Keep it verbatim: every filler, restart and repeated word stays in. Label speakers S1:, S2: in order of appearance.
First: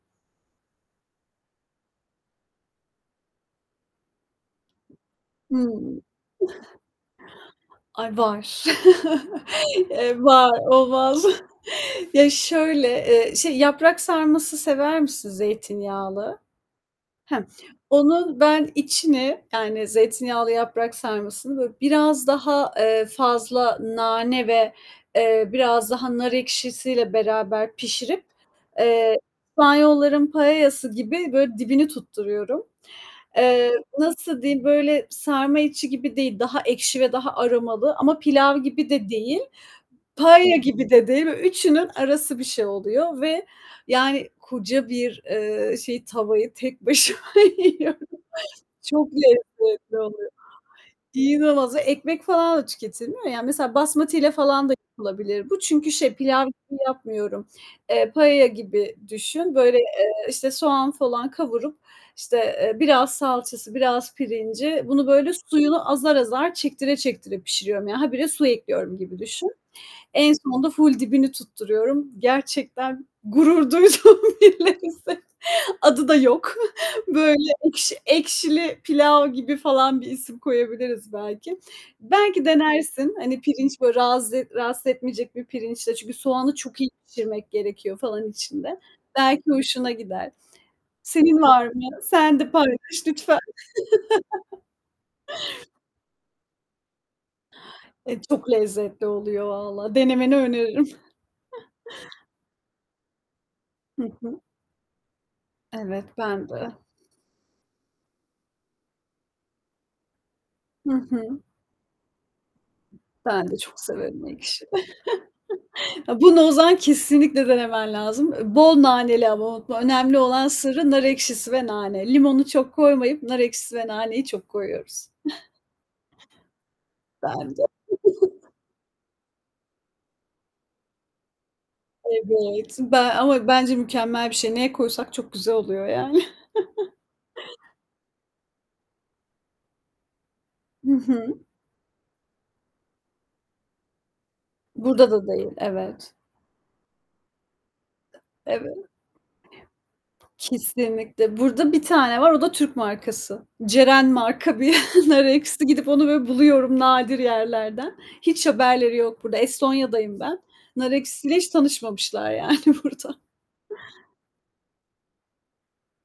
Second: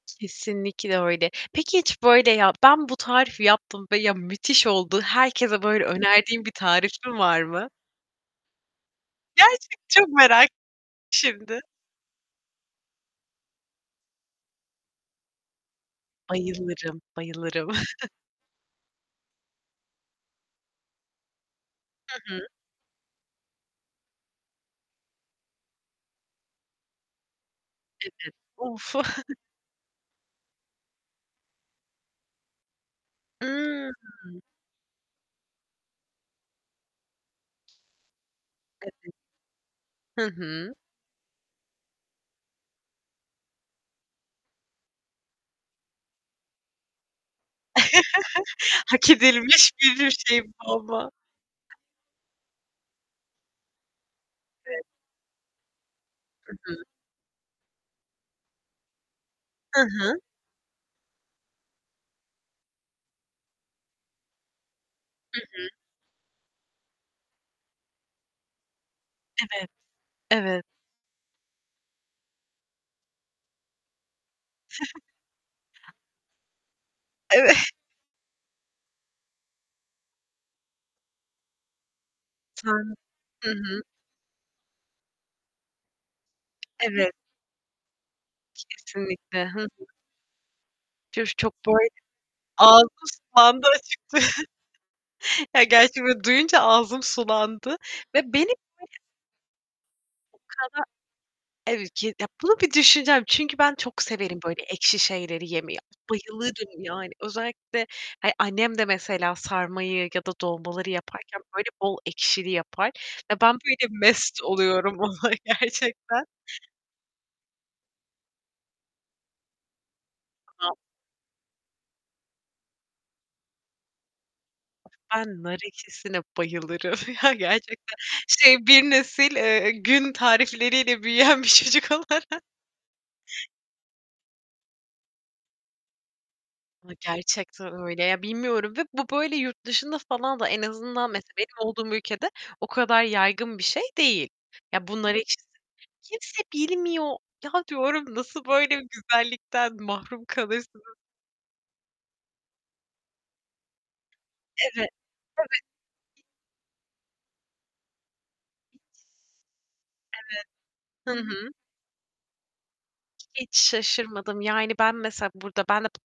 S1: Kesinlikle öyle. Peki, hiç, böyle, ya, ben bu tarifi yaptım ve ya, müthiş oldu herkese böyle
S2: Hımm.
S1: önerdiğin bir tarifin var mı?
S2: Ay, var.
S1: Gerçek Çok
S2: Eee,
S1: merak
S2: var, olmaz
S1: şimdi.
S2: Ya, şöyle, eee, şey, yaprak sarması sever misin zeytinyağlı?
S1: Bayılırım
S2: Hı.
S1: bayılırım.
S2: Onun ben içini, yani zeytinyağlı yaprak sarmasını, böyle, biraz
S1: Hı hı.
S2: daha, eee, fazla nane ve, eee, biraz daha nar ekşisiyle beraber
S1: [unintelligible]
S2: pişirip,
S1: Of!
S2: eee, İspanyolların paella'sı gibi, böyle, dibini tutturuyorum. Eee,
S1: Imm.
S2: nasıl diyeyim? Böyle, sarma içi gibi değil, daha ekşi ve daha aromalı ama pilav gibi de
S1: [unintelligible]
S2: değil,
S1: Hı
S2: paella
S1: hı.
S2: gibi de değil. Üçünün arası bir şey oluyor ve, yani, koca bir, eee, şey tavayı tek başıma yiyorum. Çok
S1: Hak edilmiş
S2: lezzetli
S1: bir bir
S2: oluyor.
S1: şey bu ama.
S2: İnanılmaz, ekmek falan da tüketilmiyor ya. Mesela basmatiyle falan da
S1: [unintelligible]
S2: yapılabilir bu çünkü şey, pilav
S1: Hı
S2: gibi
S1: hı.
S2: yapmıyorum, Eee, paella gibi düşün. Böyle,
S1: Hı hı.
S2: eee, işte, soğan falan kavurup, işte, eee, biraz salçası, biraz pirinci, bunu böyle
S1: Hı hı.
S2: suyunu azar azar çektire çektire pişiriyorum. Yani, habire su ekliyorum gibi düşün.
S1: Evet.
S2: En
S1: Evet.
S2: sonunda full dibini tutturuyorum. Gerçekten gurur duyduğum bilinsin, adı da yok. Böyle,
S1: Evet.
S2: ekşi ekşili pilav gibi falan bir isim koyabiliriz belki. Belki
S1: Hı.
S2: denersin. Hani,
S1: Hı hı.
S2: pirinç, böyle, razı rahatsız etmeyecek bir pirinçle. Çünkü soğanı çok iyi
S1: Evet.
S2: pişirmek gerekiyor falan içinde. Belki
S1: Kesinlikle, hı hı.
S2: hoşuna gider.
S1: [unintelligible]
S2: Senin
S1: Çok,
S2: var mı?
S1: böyle,
S2: Sen de paylaş
S1: ağzım
S2: lütfen.
S1: sulandı açıkça. Ya, gerçi böyle duyunca ağzım sulandı
S2: Eee,
S1: ve
S2: çok
S1: benim [unintelligible]
S2: lezzetli oluyor vallahi. Denemeni
S1: O kadar,
S2: öneririm.
S1: evet ya, bunu bir düşüneceğim çünkü ben çok
S2: Hı
S1: severim,
S2: hı.
S1: böyle, ekşi şeyleri yemeyi.
S2: Evet, ben
S1: Bayılırım,
S2: de.
S1: yani, özellikle, hani, annem de mesela sarmayı ya da dolmaları
S2: Hı
S1: yaparken,
S2: hı.
S1: böyle, bol ekşili yapar ve
S2: Ben
S1: ben,
S2: de çok
S1: böyle,
S2: severim
S1: mest
S2: ekşi.
S1: oluyorum ona
S2: Eee,
S1: gerçekten.
S2: bunu o zaman kesinlikle denemen lazım. Eee, bol naneli ama o önemli olan
S1: Hı hı.
S2: sırrı nar ekşisi ve nane. Limonu çok koymayıp nar ekşisi ve naneyi çok koyuyoruz.
S1: Ben nar ekşisine bayılırım ya,
S2: Ben de.
S1: gerçekten. Şey, bir nesil, eee, gün tarifleriyle büyüyen bir çocuk olarak.
S2: Evet, ben ama bence mükemmel bir şey. Neye koysak çok güzel oluyor yani.
S1: Ya gerçekten öyle ya, bilmiyorum ve bu böyle yurt dışında falan da en
S2: Hı
S1: azından, mesela
S2: hı.
S1: benim olduğum ülkede o kadar yaygın bir şey değil. Ya,
S2: Burada
S1: bunları
S2: da
S1: hiç
S2: değil, evet.
S1: kimse bilmiyor. Ya, diyorum "Nasıl böyle
S2: Evet.
S1: güzellikten mahrum kalırsınız?"
S2: Kesinlikle. Burada bir tane var. O da Türk markası. Ceren marka bir
S1: Evet.
S2: nar
S1: Evet.
S2: ekşisi. Gidip onu böyle buluyorum nadir yerlerden. Hiç haberleri yok burada. Estonya'dayım ben. Nar
S1: Evet. Hı
S2: ekşisiyle hiç
S1: hı.
S2: tanışmamışlar yani burada.
S1: Hiç şaşırmadım. Yani, ben mesela burada ben de